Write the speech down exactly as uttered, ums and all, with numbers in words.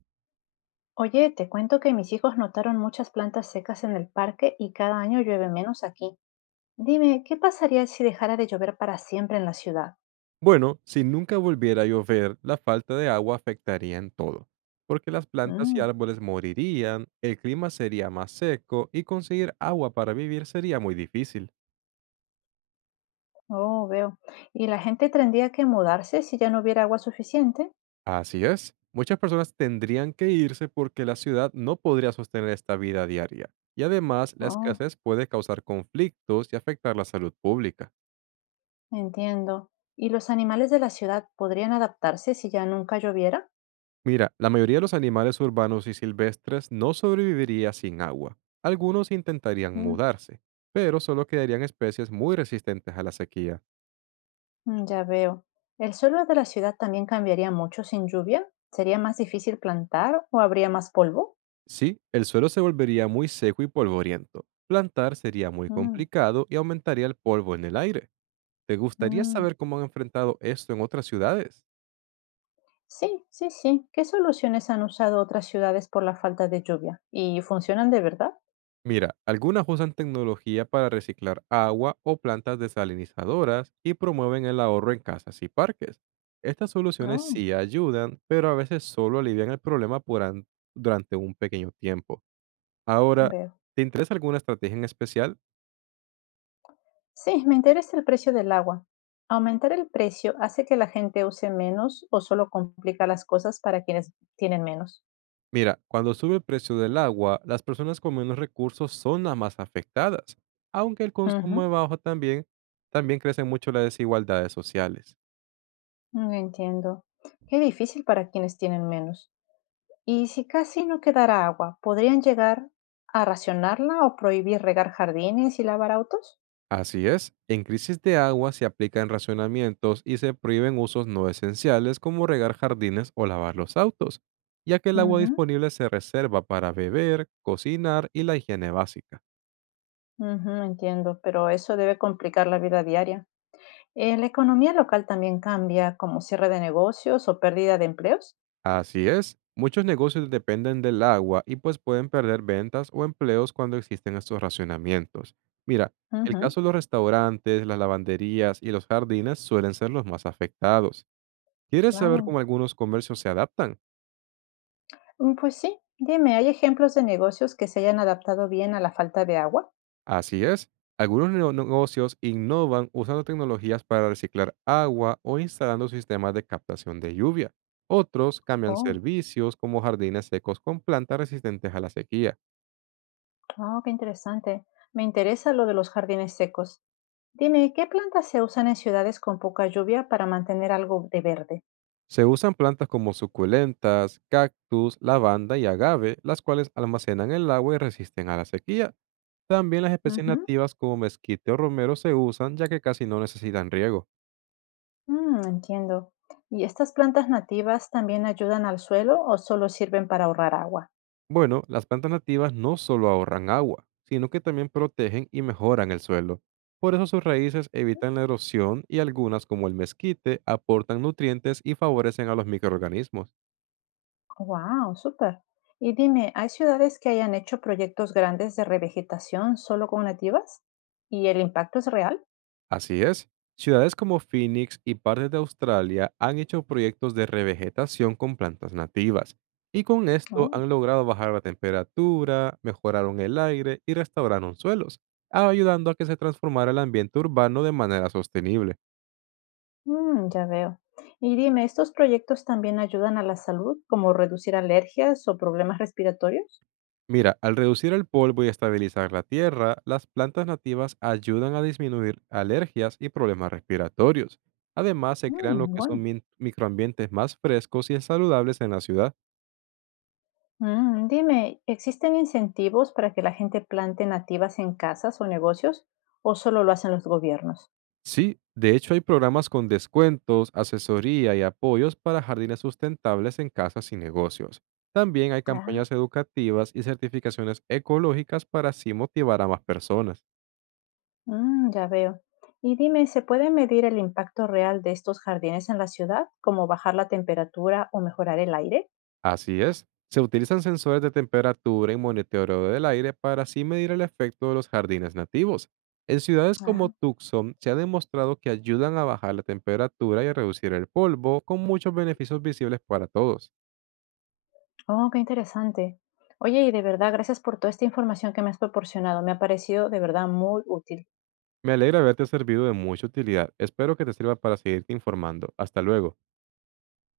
Oye, te cuento que mis hijos notaron muchas plantas secas en el parque y cada año llueve menos aquí. Dime, ¿qué pasaría si dejara de llover para siempre en la ciudad? Bueno, si nunca volviera a llover, la falta de agua afectaría en todo, porque las plantas y Mm, árboles morirían, el clima sería más seco y conseguir agua para vivir sería muy difícil. oh, veo. ¿Y la gente tendría que mudarse si ya no hubiera agua suficiente? Así es, muchas personas tendrían que irse porque la ciudad no podría sostener esta vida diaria, y además la Oh, escasez puede causar conflictos y afectar la salud pública. entiendo. ¿Y los animales de la ciudad podrían adaptarse si ya nunca lloviera? Mira, la mayoría de los animales urbanos y silvestres no sobreviviría sin agua. Algunos intentarían Mm, mudarse, pero solo quedarían especies muy resistentes a la sequía. mm, ya veo. ¿El suelo de la ciudad también cambiaría mucho sin lluvia? ¿Sería más difícil plantar o habría más polvo? Sí, el suelo se volvería muy seco y polvoriento. Plantar sería muy Mm, complicado y aumentaría el polvo en el aire. ¿Te gustaría mm. saber cómo han enfrentado esto en otras ciudades? Sí, sí, sí. ¿Qué soluciones han usado otras ciudades por la falta de lluvia? ¿Y funcionan de verdad? Mira, algunas usan tecnología para reciclar agua o plantas desalinizadoras y promueven el ahorro en casas y parques. Estas soluciones Oh, sí ayudan, pero a veces solo alivian el problema por an- durante un pequeño tiempo. Ahora, veo. ¿te interesa alguna estrategia en especial? Sí, me interesa el precio del agua. ¿Aumentar el precio hace que la gente use menos o solo complica las cosas para quienes tienen menos? Mira, cuando sube el precio del agua, las personas con menos recursos son las más afectadas, aunque el Ujú, consumo bajo también, también crecen mucho las desigualdades sociales. mm, entiendo. Qué difícil para quienes tienen menos. ¿Y si casi no quedara agua, podrían llegar a racionarla o prohibir regar jardines y lavar autos? Así es, en crisis de agua se aplican racionamientos y se prohíben usos no esenciales como regar jardines o lavar los autos, ya que el agua Ujú, disponible se reserva para beber, cocinar y la higiene básica. ujú, entiendo, pero eso debe complicar la vida diaria. Eh, la economía local también cambia, como cierre de negocios o pérdida de empleos. Así es, muchos negocios dependen del agua y pues pueden perder ventas o empleos cuando existen estos racionamientos. Mira, el Ujú, caso de los restaurantes, las lavanderías y los jardines suelen ser los más afectados. ¿Quieres saber claro. cómo algunos comercios se adaptan? Mm, pues sí, dime, ¿hay ejemplos de negocios que se hayan adaptado bien a la falta de agua? Así es. Algunos neo- negocios innovan usando tecnologías para reciclar agua o instalando sistemas de captación de lluvia. Otros cambian Oh, servicios como jardines secos con plantas resistentes a la sequía. oh, qué interesante. Me interesa lo de los jardines secos. Dime, ¿qué plantas se usan en ciudades con poca lluvia para mantener algo de verde? Se usan plantas como suculentas, cactus, lavanda y agave, las cuales almacenan el agua y resisten a la sequía. También las especies Ujú, nativas como mezquite o romero se usan ya que casi no necesitan riego. mm, entiendo. ¿Y estas plantas nativas también ayudan al suelo o solo sirven para ahorrar agua? Bueno, las plantas nativas no solo ahorran agua, sino que también protegen y mejoran el suelo. Por eso sus raíces evitan la erosión y algunas, como el mezquite, aportan nutrientes y favorecen a los microorganismos. Wow, súper. Y dime, ¿hay ciudades que hayan hecho proyectos grandes de revegetación solo con nativas? ¿Y el impacto es real? Así es, ciudades como Phoenix y partes de Australia han hecho proyectos de revegetación con plantas nativas, y con esto Oh, han logrado bajar la temperatura, mejoraron el aire y restauraron suelos, ayudando a que se transformara el ambiente urbano de manera sostenible. mm, ya veo. Y dime, ¿estos proyectos también ayudan a la salud, como reducir alergias o problemas respiratorios? Mira, al reducir el polvo y estabilizar la tierra, las plantas nativas ayudan a disminuir alergias y problemas respiratorios. Además, se crean Mm, lo que son bueno. min- microambientes más frescos y saludables en la ciudad. Mm, dime, ¿existen incentivos para que la gente plante nativas en casas o negocios o solo lo hacen los gobiernos? Sí, de hecho hay programas con descuentos, asesoría y apoyos para jardines sustentables en casas y negocios. También hay campañas Ah. educativas y certificaciones ecológicas para así motivar a más personas. Mm, ya veo. Y dime, ¿se puede medir el impacto real de estos jardines en la ciudad, como bajar la temperatura o mejorar el aire? Así es. Se utilizan sensores de temperatura y monitoreo del aire para así medir el efecto de los jardines nativos. En ciudades como Ah, Tucson se ha demostrado que ayudan a bajar la temperatura y a reducir el polvo, con muchos beneficios visibles para todos. oh, qué interesante. Oye, y de verdad, gracias por toda esta información que me has proporcionado. Me ha parecido de verdad muy útil. Me alegra haberte servido de mucha utilidad. Espero que te sirva para seguirte informando. Hasta luego.